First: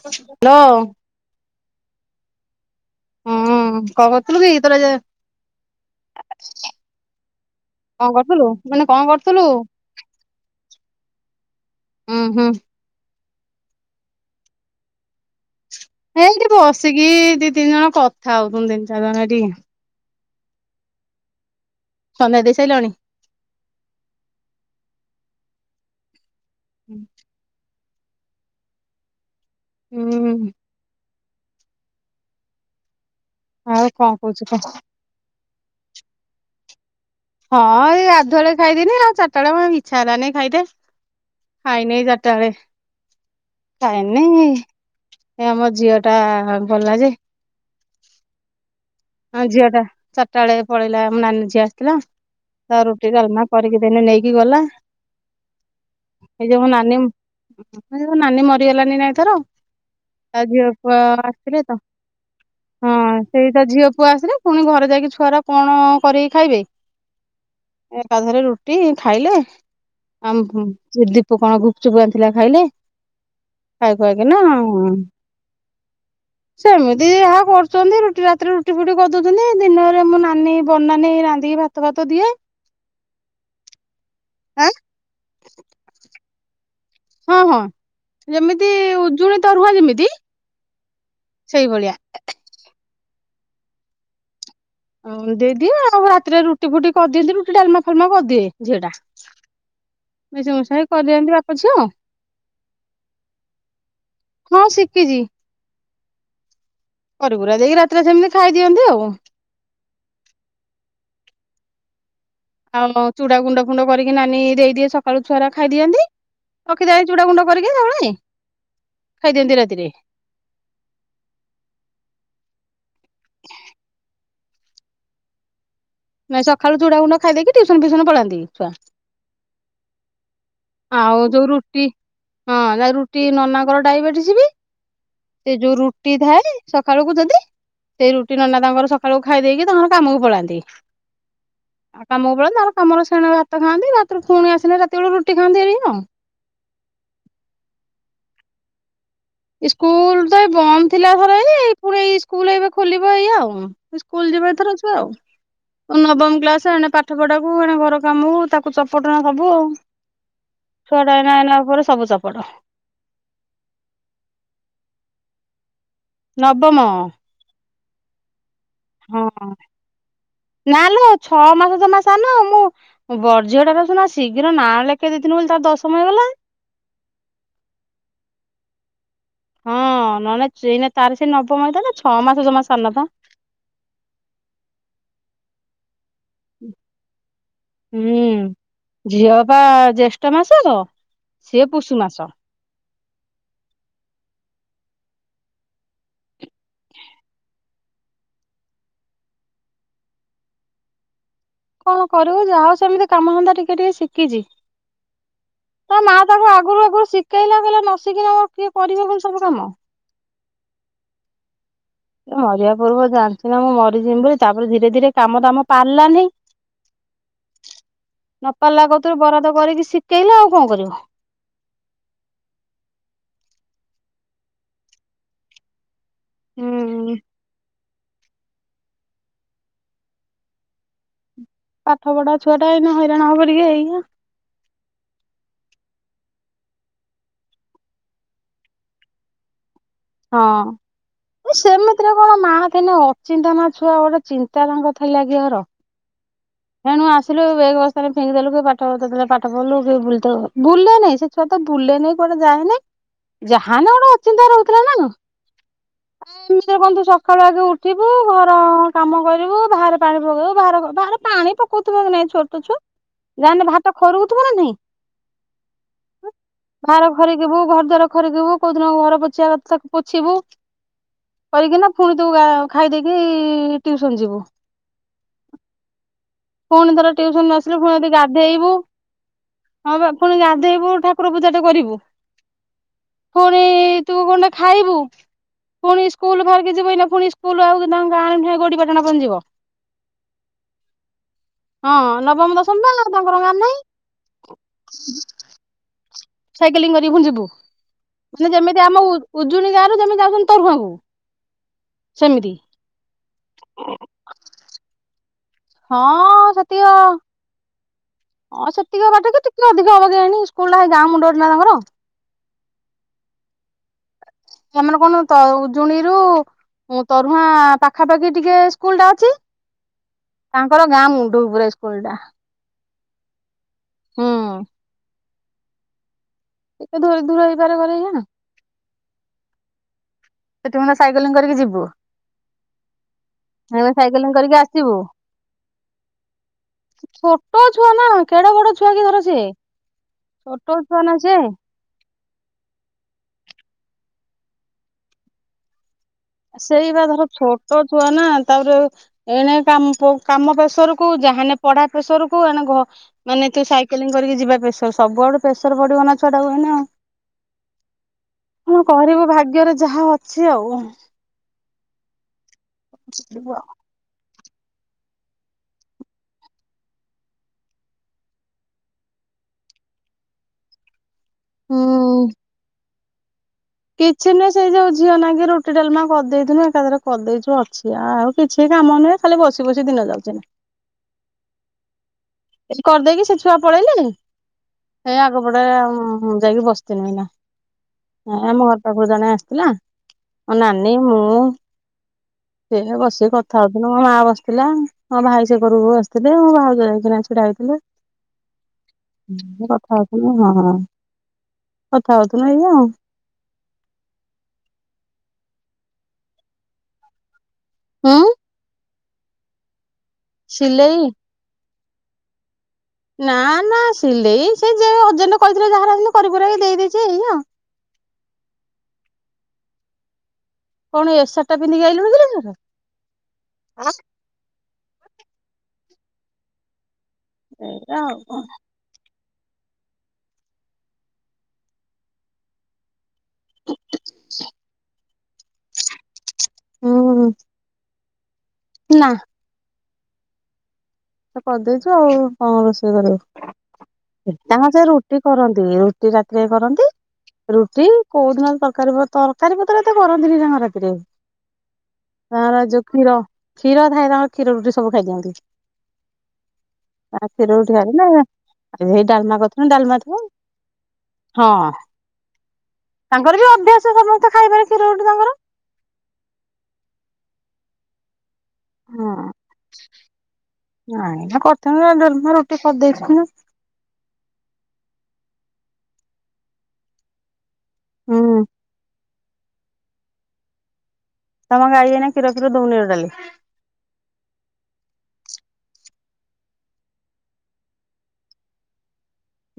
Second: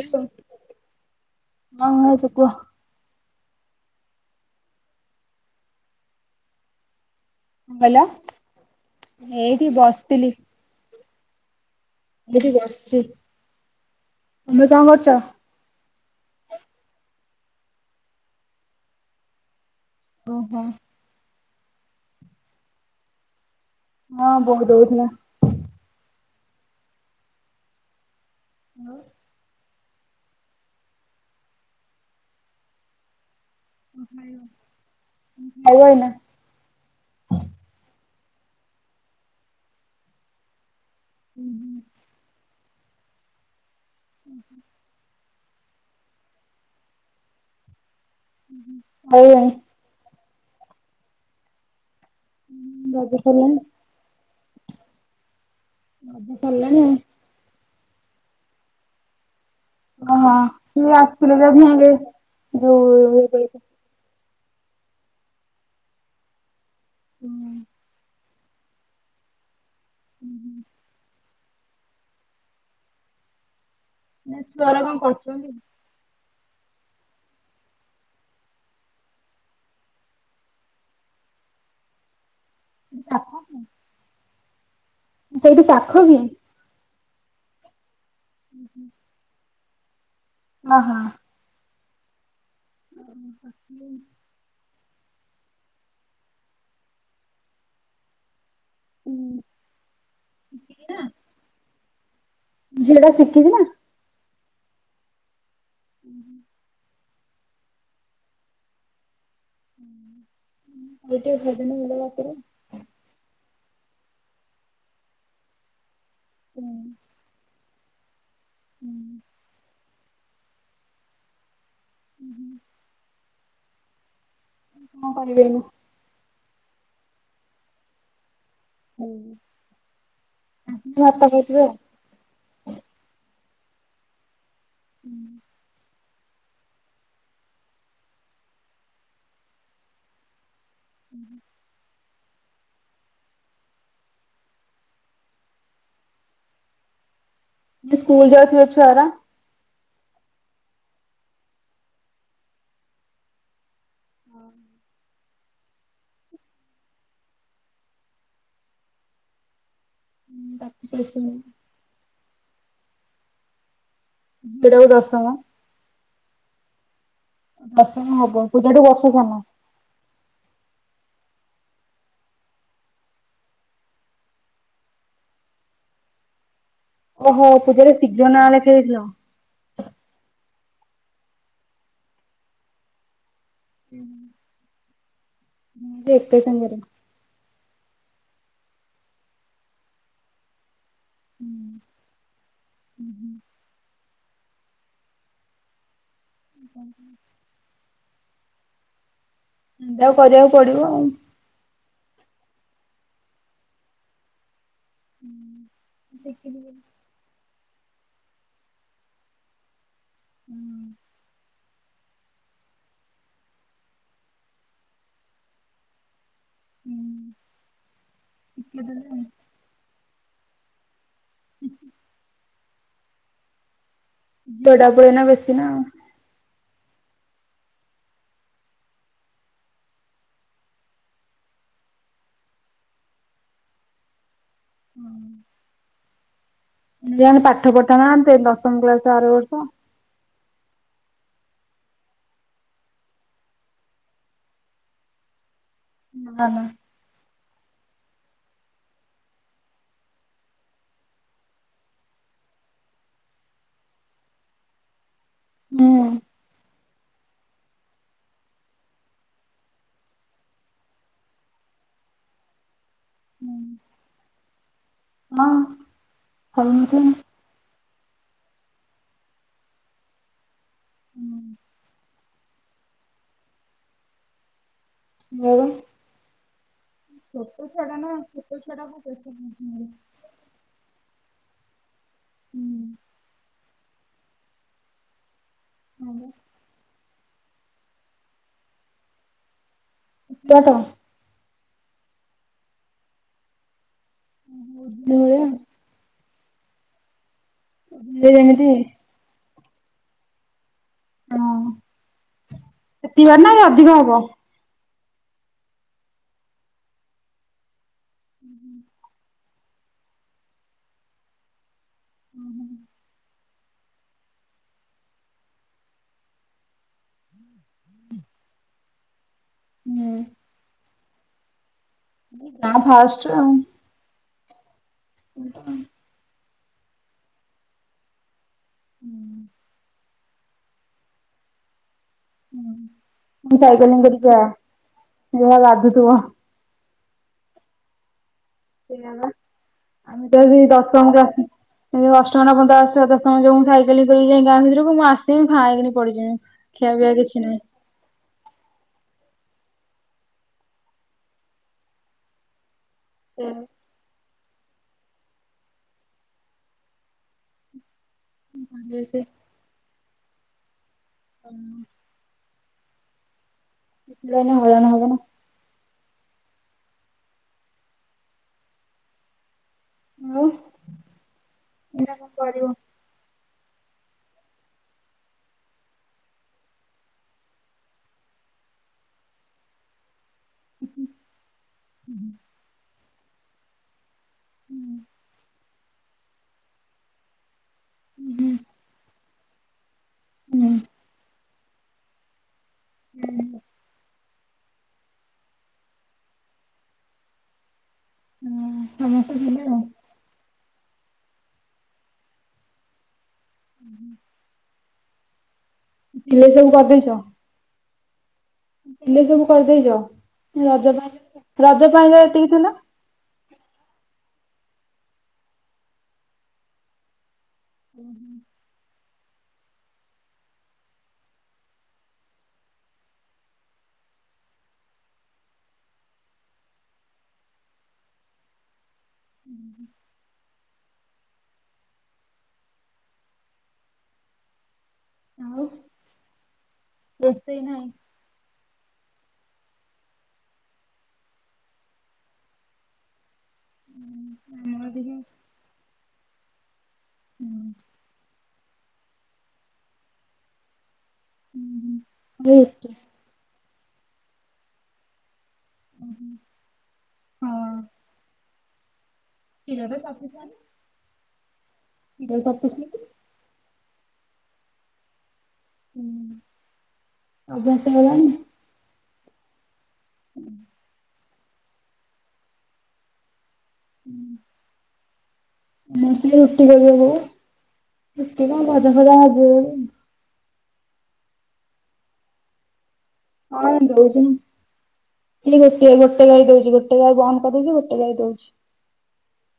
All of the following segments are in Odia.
ହ୍ୟାଲୋ। ହଁ ହାଲୋ। ଭାଉଜ କୁହ ହୁଁ କଣ କରଥୁଲୁ କି ତୋର ଏ ଯାଏ କଣ କରୁଥୁଲୁ ମୁଁ କହିଲି ନା କଣ କରୁଥୁଲୁ? ଏଇଠି ବସିଥିଲି। ଏଇଠି ବସଚି ତମେ କଣ କରଚ? ହଁ ଏଇଠି ବସିକି ଦିଇ ତିନି ଜଣ କଥା ହୋଉଥୁନୁ ତିନି ଚାରି ଜଣ ଏଇଠି। ଓହୋ। ସନ୍ଧ୍ୟା ଦେଇ ସାଇଲଣି? ହଁ ବୋଉ ଦୋଉଥୁଲା। ଉଁ। ଆଉ ଉଁ ଆଉ କଣ କୋହୁଚୁ କହ। ଖାଇବ ଏଇନା? ହଁ ଏଇ ଗାଧୁଆଏଳେ ଖାଇଥିନି ଆଉ ଚାରଟା ଏଳେ ଆଉ ଇଛା ହେଲାନି ଖାଇତେ। ହୁଁ। ଖାଇନି ଏଇ ଚାରିଟା ବେଳେ ଖାଇନି ଏ ଆମ ଝିଅଟା ବଲା ଯେ ଉଁହୁଁ ଆଉ ହଁ ଝିଅଟା ଚାରଟା ବେଳେ ପଳେଇଲା ମୋ ନାନୀ ଝିଅଟା ଆସଥିଲା ତା ରଜ ରୁଟି ଡାଲମା ସରିଲାଣି? କରିକି କି ଦେନି ନେଇକି ଗଲା ରଜ ଏଇ ଯୋଉ ମୋ ସରିଲାଣି ଆଉ। ନାନୀ ହଁ ଯେ ମୋ ନାନୀ ମରିଗଲାନେଇ ନା ଏଇଥର ଏମା ଯୋଉ ଆସଥିଲେ ଯୋଉ ତ ଧିଆଁକେ ହଁ ଯୋଉ ନା ସେଇ ତା ଝିଅ ପୁଅ ଆସିଲେ ପୁଣି ଘରେ ଯାଇକି ଛୁଆରା କଣ କରିକି ଖାଇବେ? ହୁଁ। ତା ଦେହରେ ରୁଟି ଖାଇଲେ। ଆମ ଦୀପୁ କଣ ଗୁପଚୁପ୍ ଆଣିଥିଲା ଖାଇଲେ। ଖାଇ ଖୁଆକି ନା ଛୁଆଗୁରା କଣ କରୁଛନ୍ତି? ସେମିତି ଦିଦି ଯାହା କରୁଛନ୍ତି ରୁଟି ରାତିରେ ରୁଟି ଫୁଟି କରିଦଉଛନ୍ତି ଦିନରେ ମୁୋ ନାନୀ ବନ ନେଇୀ ରାନ୍ଧିକି ଭାତ ଭାତ ଦିଏ। [unintelligible] ସେଇଠୁ ପାଖକି? ହଁ ହଁ ଯେମିତି ଉଜୁଳି ତରୁଆ ଯେମିତି ଓହୋ। ସେଇଭଳିଆ। [unintelligible] ହଁ ଦେଇଦିଏ ଆଉ ରାତିରେ ରୁଟି ଫୁଟି କରିଦିଅନ୍ତି ରୁଟି ଡାଲମା ଫାଲମା କରିଦିଏ। ଝିଅ ଟା ମିଶି ମୁଶାକି କରିଦିଅନ୍ତି ବାପ ଝିଅଉ ଝିଅଟା ସିଖିଛି ନା? ହଁ ଶିଖିଛି। ହୁଁ। କରିକୁରା ଦେଇକି ରାତିରେ ସେମିତି ଖାଇଦିଅନ୍ତି ଆଉ। [unintelligible] ରାତିରେ ଆଉ ଚୁଡା ଗୁଣ୍ଡ ଫୁଣ୍ଡ କରିକି ନାନୀ ଦେଇଦିଏ ସକାଳୁ ଚୁଆରା ଖାଇଦିଅନ୍ତି ରଖି ଚୁଡ଼ା ଗୁଣ୍ଡ କରିକି [unintelligible] ଖାଇଦିଅନ୍ତି ରାତିରେ। ହୁଁ ହୁଁ। କଣ କରିବି ମୁଁ? ନାଇଁ ସକାଳୁ ଚୁଡାଗୁଣ୍ଡ ଖାଇଦେଇକି ଟ୍ୟୁସନ ଫୁୟୁସନ ପଳାନ୍ତି ଛୁଆ। ହୁଁ। ଭାତ ଆଉ ଯୋଉ ଖାଉଥିବେ ଆଉ ରୁଟି ହଁ ରୁଟି ନନାଙ୍କର ଡାଇବେଟିସ ବି। ହୁଁ। ସେ ଯୋଉ ରୁଟି ଥାଏ ସକାଳକୁ ଯଦି ସେ ସେଇ ରୁଟି ନନା ତାଙ୍କର ସକାଳୁ ଖାଇ ଦେଇକି ତାଙ୍କର କାମକୁ ପଳାନ୍ତି। ହୁଁ। ଆଉ କାମକୁ ପଳାନ୍ତି ତାପରେ କାମରେ ସେଣ ଭାତ ଖାଆନ୍ତି ରାତିରୁ ପୁଣି ଆସିଲେ ରାତି ବେଳେ ରୁଟି ଖାନ୍ତି ଏରିଆ ସ୍କୁଲ ଯାଉଥିବା ଛୁଆରା ସ୍କୁଲ ତ ଏ ବନ୍ଦ ଥିଲା ଥର ଏ ପୁଣି ଏ ସ୍କୁଲ ଏବେ ଖୋଲିବ ଏଇ ଆଉ। ସ୍କୁଲ ଯିବ ଏଥର ଛୁଆ ଆଉ। ନବମ କ୍ଲାସ ଏଣେ ପାଠ ପଢାକୁୁ ଏେ ଘର କାମକୁ ତାକୁ ଚପଟଣା ହବ ଆଉ। ଝିଅଟାକୁ ଛୁଆ ଟା ଏଇନା ଏଇନା ପରେ ସବୁ ଚପଟ। [unintelligible] ଦଶମ ନବମ। ଦଶମ ହବ [unintelligible] [unintelligible] ହଁ ନାଲୋ ଛଅ ମାସ ଯମା ସାନ ମୁଁ ବର୍ ଝିଅଟା ଶିନା ଶୀଘ୍ର ନାଁ ଲେଖେଇ ଦେଇଥିଲି ନ। ବୋଲି ତା ତାର ଦଶମ ହେଇଗଲା। ଓହୋ ପୂଜାର ଶୀଘ୍ର ନାଁ ଲେଖା ହେଇଯାଇଥିଲା। ହଁ ନହେଲେ ଏଇ ତାରି ସେଇ ନବମ ହେଇଥାନ୍ତା ଛଅ ମାସ ଜମା ସାନ ପା। ହୁଁ। ହୁ ଏତେ ସୁନ୍ଦର। ହୁଁ ଝିଅ ବା ଜ୍ୟେଷ୍ଠ ମାସ [unintelligible] ସିଏ ପୁଶୁ ମାସ। ହୁଁ ହୁଁ [inaudible] [inaudible] [unintelligible] କରିଆକୁ ପଡିବ ଆଉ। କଣ କରିବୁ ଯାହା ହଉ ସେମିତି କାମ ଧନ୍ଦା ଟିକେ-ଟିକେ ଶିକିଚି। ତା ମା ତାକୁ ଆଗୁରୁ-ଆଗୁରୁ ଶିକେଇଲା କହିଲା ନ ଶିକିଲେ ମୋର କିଏ କରିବ ସବୁ କାମ। ହୁଁ। ଏ ମରିବା ପୂର୍ବ ଜାଣିଚି ନା ମୁଁ ମରିଯିବି ବୋଲି, ତାପରେ ଧୀରେ-ଧୀରେ କାମ ଦାମ ପାରିଲାନି। ନପାରିଲା କତୁରୁ ବରାଦ କରିକି ଶିକେଇଲା ଆଉ କଣ କରିବ। ହୁଁ [inaudible] [unintelligible] ଟା ପୁରା ଏଇନା ବେଶି ନା ଆଉ। ହୁଁ। ପାଠ ପଢା ଛୁଆଟା ଏଇନା ହଇରାଣ ହବ ଟିକେ ଏଇଆ। ହୁଁ [inaudible] [unintelligible] ପାଠ ପଢ଼ିଥାନ୍ତା ନା [unintelligible] ଦଶମ କ୍ଲାସ୍ ଆରବର୍ଷ। ହଁ। ଏ ସେମିତିରେ କଣ ମା ଥେନେ ଅଚିନ୍ତାନା ଛୁଆ ଗୋଟେ ଚିନ୍ତା ତାଙ୍କର ଥିଲାକି କାହାର। [inaudible] ଏଣୁ ଆସିଲୁ ବେଗ୍ ବସ୍ତାନି ଫିଙ୍ଗିଦେଲୁ କି ପାଠ [unintelligible] କି ବୁିଲ୍ ତ, ବୁଲା ନାଇଁ ସେ ଛୁଆ ତ ବୁଲେ ନେଇଁ କୁଆଡେ ଯାଏନେଇଁ ଯାହେନେ ଗୋଟେ ଅଚିନ୍ତା ରହୁଥିଲା ନା। ହୁଁ [inaudible] ସଖାଳୁ ଆଗେ ଉଠିବୁ ଘର କାମ କରିବୁ ବାହାରେ ପାଣି ପକେଇବୁ ବାହାର-ବାହାର ପାଣି ପକଉଥିବ କି ନାଇଁ ଛୋଟ ଛୁଆ, ଯାହାନେ ବାହାରଟା ଖରକୁଥିବ ନା ନାହିଁ। ହଁ ହଉ ବାହର ଖରି [unintelligible] ଘର ଦ୍ୱାର ଖରିକିବୁ କୋଉ ଦିନ ଘର ପୋଛିବା କଥା ତାକୁ ପୋଛିବୁ କରିକିନା ଫୁଣି ତୁ ଖାଇଦେଇକି ଟ୍ୟୁସନ୍ ଯିବୁ। [inaudible] ଫୁଣି ଥରେ ଟ୍ୟୁସନ୍ ରୁ ଛୋଟ ଆସିଲୁ ଫୁଣି ଛୁଆଟା ଯଦି ନା ଛୋଟ ଗାଧେଇବୁ। ଛୁଆଟାକୁ ପ୍ରେସର ବହୁତ ମିଳେ। ଫୁଣି ଗାଧେଇବୁ ଠାକୁର ପୂଜା ତ କରିବୁ, ଫୁଣି ତୁ କଣଟା ଖାଇବୁ ପୁଣି ସ୍କୁଲ୍ ବାହାରିକି ଯିବୁ ଏଇନା ଫୁଣି ସ୍କୁଲ୍ ଆଉ ତାଙ୍କ ଗାଁରେ ନାହିଁ [unintelligible] ପୁଣି ଯିବ। [unintelligible] ହଁ ନବମ ଦଶମ ବା ଆଉ ତାଙ୍କର ଗାଁରେ ନାହିଁ। [inaudible] ସାଇକେଲିଂ କରକି ଫୁଣି ଯିବୁ, ମାନେ ଯେମିତି ଆମ ଉଜୁଣି ଗାଁରୁ ଯେମିତି ଯାଉଛନ୍ତି ତରୁହାଁ କୁ। ହଁ ସେମିତି। ସେତିକି ବାଟ ନା ଇଏ ଅଧିକ ହବ? ହଁ ସେତିକ ହଁ ସେତିକ ବାଟ କି ଟିକେ ଅଧିକ ହବ କେଜାଣି, ସ୍କୁଲ୍ ଟା ସେ ଗାଁ ମୁଣ୍ଡରେ ନା ତାଙ୍କର। ହୁଁ ହୁଁ [inaudible] ଆମର କଣ ଉଜୁଣି ରୁ ତରୁହାଁ ପାଖାପାଖି ଟିକେ ସ୍କୁଲ୍ ଟା ଅଛି। ତାଙ୍କର ଗାଁ ମୁଣ୍ଡକୁ ପୁରା ଇସ୍କୁଲ ଟା। ତାଙ୍କ ଫାଷ୍ଟରେ ଆଉ। ହୁଁ। [unintelligible] [unintelligible] ଧରି ଧୁରା [unintelligible] କରେକିନା। ହୁଁ। ଏତେ ଘଣ୍ଟା ସାଇକେଲିଙ୍ଗ୍ କରିକି ଯିବୁ। ମାନେ ସାଇକେଲିଂ କରିକି ଆସିବୁ? ଯାହା ବାଧୁଥିବ। ଛୋଟ ଛୁଆ ନା କେଡେ ବଡ ଛୁଆ କି ଧର ସିଏ ଆମେ ତ ହେଇଠି ଛୋଟ ଛୁଆ ଦଶମ ନା ସିଏ [unintelligible] ସେଇ ଅଷ୍ଟମ ନବମ ତାସ୍ ରେ ଦଶମ ଯୋଉଁ, ମୁଁ ସାଇକେଲିଙ୍ଗ୍ କରିକି ଯାଇଁ ଗାଁ ଭିତରକୁ, ମୁଁ ଆସିବି ଫାଇଁକି ପଡିଯିମି। ସେଇବା ଧର ଛୋଟ ଛୁଆ ନା, ତା'ପରେ ଏଣେ କାମ ପ-କାମ ପ୍ରେସରକୁ ଯାହେନେ, ପଢା ପ୍ରେସର କୁ ଏଣେ ଘ ମାନେ ତୁ ସାଇକେଲିଂ କରିକି ଯିବା ପ୍ରେସର୍। ସବୁଆଡୁ ପ୍ରେସର୍ ବଢିବ ନା ଛୁଆଟାକୁ ଏଇନେ ଆଉ। କଣ କରିବୁ, ଭାଗ୍ୟରେ ଯାହା ଅଛି ଆଉ? [inaudible] ଯିବୁ ଆଉ। ମିଳନ ହବନା, ହବନା। ଆଉ, ଏଇନା ହୁଁ। କଣ କରିବ? କିଛି, ନୁହେଁ, ସେଇ ଯୋଉ ଝିଅ ନାଗି ରୁଟି ଡାଲମା କରିଦେଇଥିନୁ, ଏକାଥରେ କରିଦେଇଛୁ, ଅଛି ଆଉ କିଛି କାମ ନୁହେଁ, ଖାଲି ବସି ବସି ଦିନ ଯାଉଛି ଏଇନେ। [inaudible] ଏଠ କରିଦେଇକି, ସେ ଛୁଆ ପଳେଇଲେ, ହେଇ ଆଗପଟେ ମୁଁ ଯାଇକି ବସିଥିଲିନୁ ଏଇନା। ହଁ, ଆମ ଘର ପାଖକୁ ଜଣେ ଆସିଥିଲାଁ, ମୋ ହୁଁ। ନାନୀ, ମୁଁ ସେ ବସିକି କଥା ହଉଥୁନୁ, ମୋ ମା ବସିଥିଲା। ମୋ ଭାଇ ସେ ଘରକୁ ବସିଥିଲେ, ମୋ ଭାଉଜକୁ ଯାଇଥିନେ ଛିଡାହେଇଥିଲେ। ହଁ ସମସ୍ତେ ଥିଲେ ହୁଁ ଆଉ। କଥା ହଉଥୁ ଉ, ହଁ, କଥା ହଉଥୁନୁ, ଏଇଆଁ। ଉ, ହୁଁ। ପିଲେ ସବୁ କରିଦେଇଚ? ହଁ। ପିଲେ ସବୁ କରିଦେଇଚ। ରଜ ସିଲେଇ ପାଇଁ ରଜ ପାଇଁ ଏତିକି ଥିଲା। ନାଁ, ନାଁ ସିଲେଇ ସେ ଯେ ଅଜେଣ୍ଟେ କହିଥିଲେ ଯାହାର, ଜିଇଁତି କୁରାକି ଦେଇେଇଛି, ଏଇଆ ଆଉ। ଉଁ, ହୁଁ। କଣ ଏସାର୍ଟା ପିନ୍ଧିକି ଆଇଲୁଣି କିଲୋ ଝିଅଟା? ସେଇଆ ଆଉ କଣ? ଉଁ, ହୁଁ। ଆଉ [unintelligible] ରୋଷେଇ ନାଇଁ? ନାଁ। ଆଉ କରିଦେଇଛୁ, ଆଉ କଣ ରୋଷେଇ କରିବ? ତାଙ୍କ ସେ ଆମର ଟିକେ ରୁଟି କରନ୍ତି, ରୁଟି ରାତିରେ କରନ୍ତି। ହୁଁ। ରୁଟି କୋଉ ଦିନ ତରକାରୀ ପତର, ତରକାରୀ ପତ୍ର ଏତେ କରନ୍ତିନି, ତାଙ୍କ ରାତିରେ। ହୁଁ, ହୁଁ। ତାଙ୍କର ଯୋଉ କ୍ଷୀର-କ୍ଷୀର ଥାଏ, ତାଙ୍କର କ୍ଷୀର ରୁଟି ସବୁ ଖାଇ ଦିଅନ୍ତି। ଉଁ ହୁଁ। ଏଁ କ୍ଷୀର ରୁଟି ଖାଇଲେ। ଏ ହେଇ ଡାଲମା କରିଥି କ୍ଷୀର ତ ସଫିସେଣ୍ଟ, କ୍ଷୀର ସଫିସେଣ୍ଟ। ତାଙ୍କର ବି ଅଭ୍ୟାସ, ସମସ୍ତେ ଖାଇବାରେ କ୍ଷୀର ରୁଟି ତାଙ୍କର। ହୁଁ, ଅଭ୍ୟାସ ହେଇଗଲାଣି। ହଁ। [unintelligible] ହୁଁ। ହୁଁ [unintelligible] ତମ ଗାଇ ଏଇନା କ୍ଷୀର ଫୀର ଦଉନି ଟୋଟାଲି? ହଁ, ଦଉଛି ନା। ଖାଲି ଗୋ ଗୋଟ ଗାଈ ଦଉଛି, ଗୋଟେ ଗଈ ବନ୍ଦ କରିଦେଇଛି, ଗୋଟେ ଗାଈ ଦଉଛି।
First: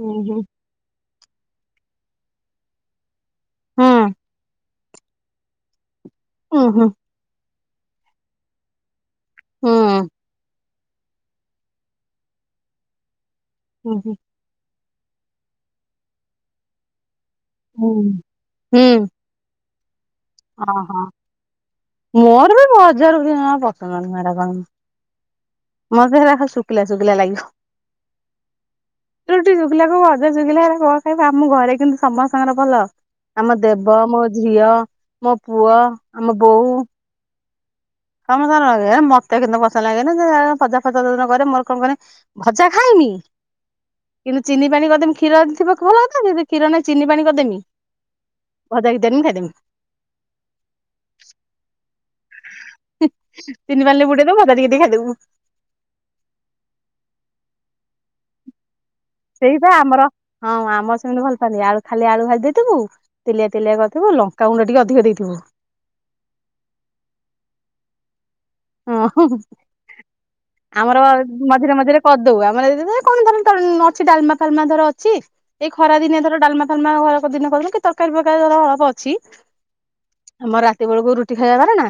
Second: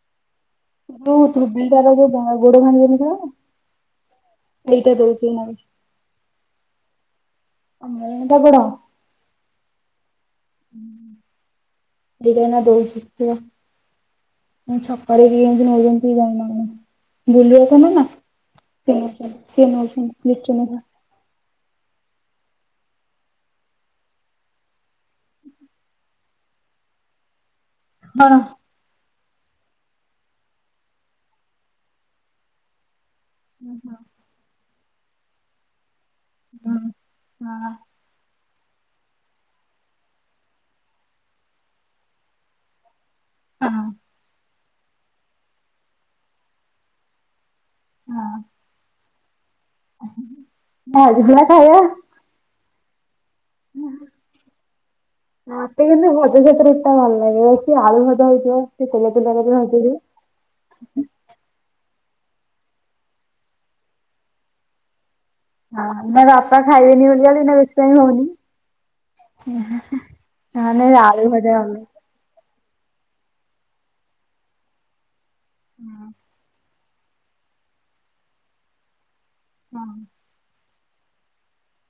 ହୁଁ ହୁଁ। [unintelligible] ଯୋଉ ଗୋଡ ଭାଙ୍ଗି ଯାଇନଥିଲା? ହଁ। ଏଇଟା ଦଉଛି। [unintelligible] ହୁଁ ହୁଁ। [unintelligible] ହୁଁ। ହୁଁ। [unintelligible] ହୁଁ ହୁଁ। ଛକରେ ବି ଏମତି ନଉଛନ୍ତି ଜଣେ ନା କଣ, ବୁଲୁ ବାପା ନୁହେଁ ନା ହୁଁ ସେଇ ସେ ନଉଛନ୍ତି। ଲିଟୁ ହଁ ନେଖା ହଁ, ମୋର ବି ବଜାରରୁ କିଣିବା ପସନ୍ଦ ନୁହଁ ହେରା କଣ। ମତେ ହେରା ଖାଲି ଶୁଖିଲା ଶୁଖିଲା ଲାଗିବ। ଅଃ। ରୁଟି ଶୁଖିଲା କୁ ଭଜା ଶୁଖିଲା ହେରା କଣ ଖାଇବୁ, ଆମ ଘରେ କିନ୍ତୁ ସମସ୍ତଙ୍କର ଭଲ। ଆମ ଦେବ, ମୋ ଝିଅ, ମୋ ପୁଅ ଆମ ବୋଉ ହୁଁ ହଁ। [unintelligible] ଭଜା ଖାଇନି? ହଁ। କିନ୍ତୁ ଚିନି ପାଣି କରି ଦେମି କ୍ଷୀର ଥିବ ତ ଭଲ କଥା। ଯଦି କ୍ଷୀର ନହିଁ ଚିନି ପାଣି କରି ଦେମି। ହଁ ଭଜା। [unintelligible] [inaudible] ଚିନି ପାଣି ରେ ବୁଡ଼େଇ ଦବୁ, ଭଜା ଟିକେ ଟିକେ ଖାଇ ଦେବୁ। ମତେ କିନ୍ତୁ ଭଜା ସହିତ ରୁଟି ଟା ଭଲ ଲାଗେ। [unintelligible] ଆଳୁ ଭଜା ହେଇଥିବ। [unintelligible] ସେଇପା ଭାଜିଥିବେ ଆମର ହଁ ଆମ ସେନ୍ତି ଭଲ ପାଆନ୍ତି। ଆଳୁ ଖାଲି ଆଳୁ ଭାଜି ଦେଇଥିବୁ, ତେଲିଆ ତେଲିଆ କରିଥିବୁ, ଲଙ୍କା ଗୁଣ୍ଡ ଟିକେ ଅଧିକ ଦେଇଥିବୁ। ହଁ ନା ବାପା ଖାଇବେନି ବୋଲିକା ଏଇନା ବେଶି ଟାଇମ୍ ହଉନି। ହଁ, ନହେଲେ ଆମର ଆଳୁ ଭଜା ଭଲ ମଝିରେ ଲାଗେ। ମଝିରେ କରି ଦଉ ଆମର କଣ ଧର ଅଛି ଡାଲମା ଫାଲମା ଧର ଅଛି, ଏଇ ଖରା ଦିନିଆ ଧର ଡାଲମା [unintelligible] କି ତରକାରୀ ଫରକାରୀ ଧର ହଳବ ଅଛି। ହଁ। ଆମର ରାତି ବେଳକୁ ରୁଟି ଖାଇବା।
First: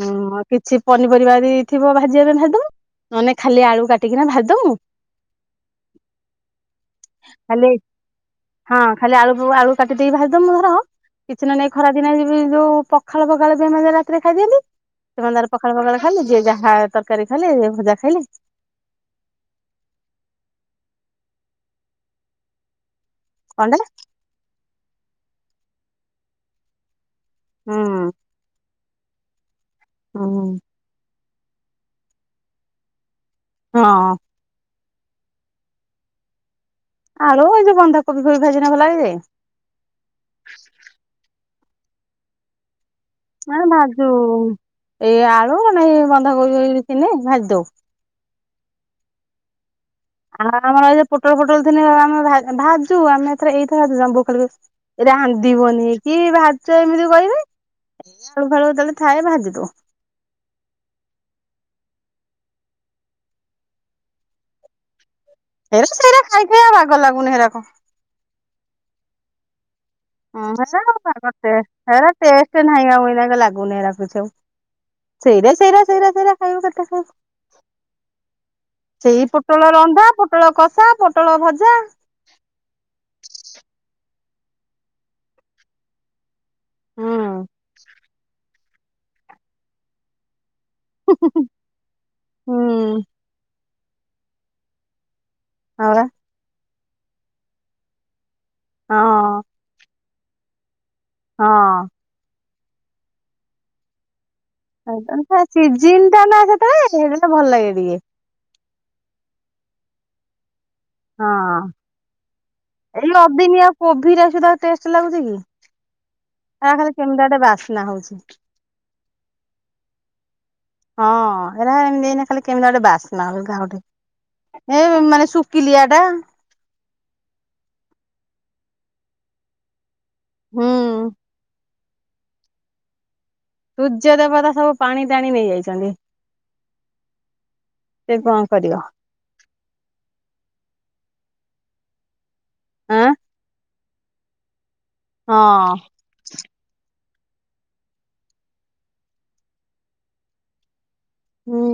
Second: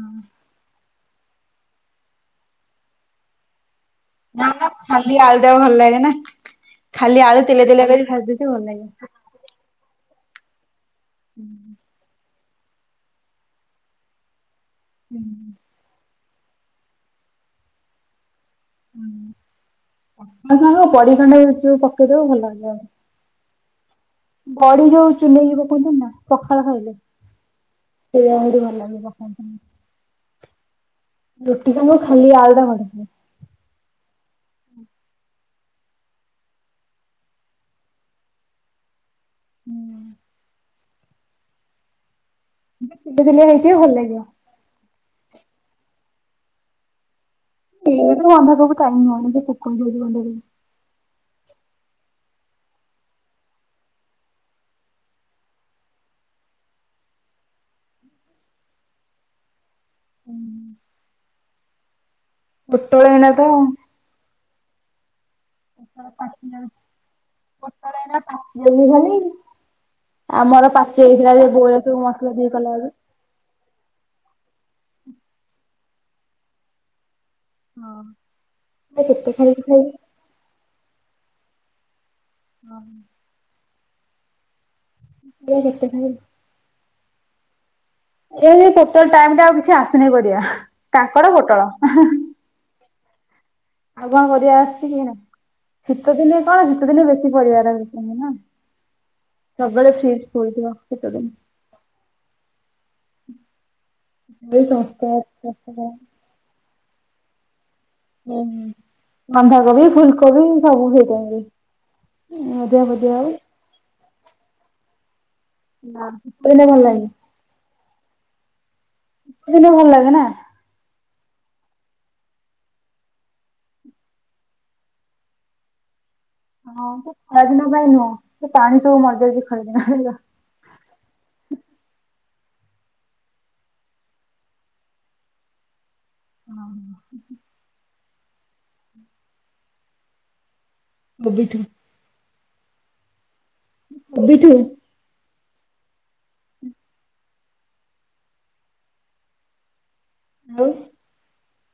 ହଁ କିଛି ପନିପରିବା ଯଦି ଥିବ ଭାଜିିବା ପାଇଁ ଭାଜି ଦବୁ। ନହେଲେ ନାଇଁ ଖାଲି ଆଳୁ କାଟିକିନା ନା ଭାଜି ନା ଦଉ। ଖାଲି ଆଳୁ ଟା ଭଲ ଲାଗେ ନା ଖାଲି ଆଳୁ ତେଲ ଖାଲି ତେଲ କରି ଭାଜୁଛି ଭଲ ଲାଗେ। ହଁ, ଖାଲି ଆଳୁ ବ ଆଳୁ କଟି ଦେଇକି ଭାଜି ଛତୁ ଧର, କିଛି ନହେଲେ ନାଇଁ ଏଇ ଖରା ଦିନେ ଯି ଯୋଉ ପଖାଳ-ଫଖାଳ ଥିବ ହେରା ରାତିରେ ଖାଇ ଦିଅନ୍ତି। ସେମାନେ ତାଙ୍କର ପଖାଳ-ଫଖାଳ ଖାଇଲେ, ଯିଏ ଯାହା ତରକାରୀ ଖାଇଲେ, ଭଜା ଖାଇଲେ। ହଁ ସାଙ୍ଗ [unintelligible] ପକେଇଦବ ଭଲ [unintelligible] କଣ ଟେ? ବଢ଼ି ଯୋଉ ଚୁନେଇକି ପକୁଅନ୍ତିନି ନା ପଖାଳ ଖାଇଲେ ହୁଁ [unintelligible] ଭଲ ଲାଗିବ। ହଁ ହୁଁ। ହୁଁ। ରୋଟି ତ ମୁ ଖାଲି ଆଳୁ ଟା [unintelligible] ହଁ। ଆଳୁ ଏଇ ଯଉ ବନ୍ଧକୋବି ଫୋବି ଭାଜିିନେ ଭଲ ଲାଗେଜେ। ହୁଁ। [unintelligible] ମେ ଭାଜୁ ଲାଗିବ। ଏଇ ଆଳୁ ନାଇଁ ବନ୍ଧା କୋବି ଥିନେ ଭାଜି ଦଉ। ଇଏତ ବନ୍ଧାକୋବି ଖାଇନହାନ୍ତି ପୋକ ହେଇଜିବ ବୋଲି। ଆମର ଏ ପୋଟଳ ଫୋଟଳ ଥିଲେ ଆମ ଭାଜୁ ଆମେ ଏଥରେ ଏଇଥରେ [unintelligible] ରାନ୍ଧିବନି କି ଭାଯୁଚ ଏମିତି କହିବେ। ଏଇ ଆଳୁ ଫାଳୁ ଯେତେବେଳେ ଥାଏ ଭାଜିଦୋଉ। ହୁଁ। ପୋଟଳ ହୋଇନଥିବ ହେରା ସେରା ଖାଇ ଖାଇକି ବାଗ ଲାଗୁନି ହେରାକ। ତୋର ଏରା ପାଚି ଯାଉଚି ଖାଲି। ହଁ ଆମର ହେରା ପାଚି ଆଉ ଯାଇଥିଲା ଯେ ବୋଉରା ଟେଷ୍ଟ ସବୁ ହେରା ମସଲା ଦେଇ ଟେଷ୍ଟ କଲା ନାଇଁ ବେଳକୁ। ଆଉ ଏଇନାକେ ଲାଗ ଗୁନି ଏରା କିଛି ଆଉ ସେଇରା ସେଇରା ସେଇରା ସେଇରା ଖାଇବ କେତେ ଖାଇବ। ହଁ। ଏରା ସେଇ କେତେ ଖାଇକି ପୋଟଳ ଖାଇବି ରନ୍ଧା ପୋଟଳ କଷା ପୋଟଳ ଭଜା। ହଁ। ଯିଏ ଯେତେ ଖାଇବ। ହୁଁ। ଏଇ ଟୋଟଲ ଟାଇମ ଟା ଆଉ କିଛି ଆସୁନି ପରିବା କାଙ୍କଡ ପୋଟଳ। ହୁଁ। ଆଉ କଣ ପରିବା ଆସିୁଛି କି ଏଇନା ହଁ ବା ଶୀତ ଦିନେ କଣ ଶୀତ ଦିନେ ବେଶୀ ପରିବା ରାହୁଚିନା। ହଁ। ସବୁବେଳେ ଫ୍ରିଜ ଫୁଲ ଥିବ ସିତଦିନେ। ହଁ। ଏ ଶସ୍ତା [unintelligible] [unintelligible] ସେତବେଲେ ସେଇଟା ଭଲ ଲାଗେ ଟିକେ। ହୁ ବନ୍ଧାକୋବି ଫୁଲକୋବି ସବୁ ହେଇ ହଁ ଏଇ ଆଉ ଅଦିନିଆ କୋବିରା ସୁଧା ଟେଷ୍ଟ ଲାଗୁଚି କି? ନା ଶୀତ ଦିନେ ଏରା ଭଲ ଖାଲି ଲାଗେ କେମିତିଆ ଗୋଟେ ବାସ୍ନା ହଉଚି। ସେଥିପାଇଁ ଭଲ ଲାଗେ ନା। ହଁ ଏରା ଏମିତି ଖାଲି କେମିତି ଗୋଟେ ବାସ୍ନା ଅଲଗା ଗୋଟେ। ଏ ମାନେ ଶୁଖିଲିଆ ଟା। ହଁ ସେ ଖରାଦିନ ପାଇଁ ନୁହଁ ସେ ପାଣି ସବୁ ମରି ଯାଇଚି ଖରାଦିନ ହେଲେ। ହୁଁ। ସୂର୍ଯ୍ୟ ଦେବତା ସବୁ ପାଣି ଟାଣି ନେଇଯାଇଚନ୍ତି। ହଁ। ସେ କଣ କରିବ। [unintelligible] ଆଁ। କୋଉଠି? ହଁ। ଆଉ। ହୁଁ।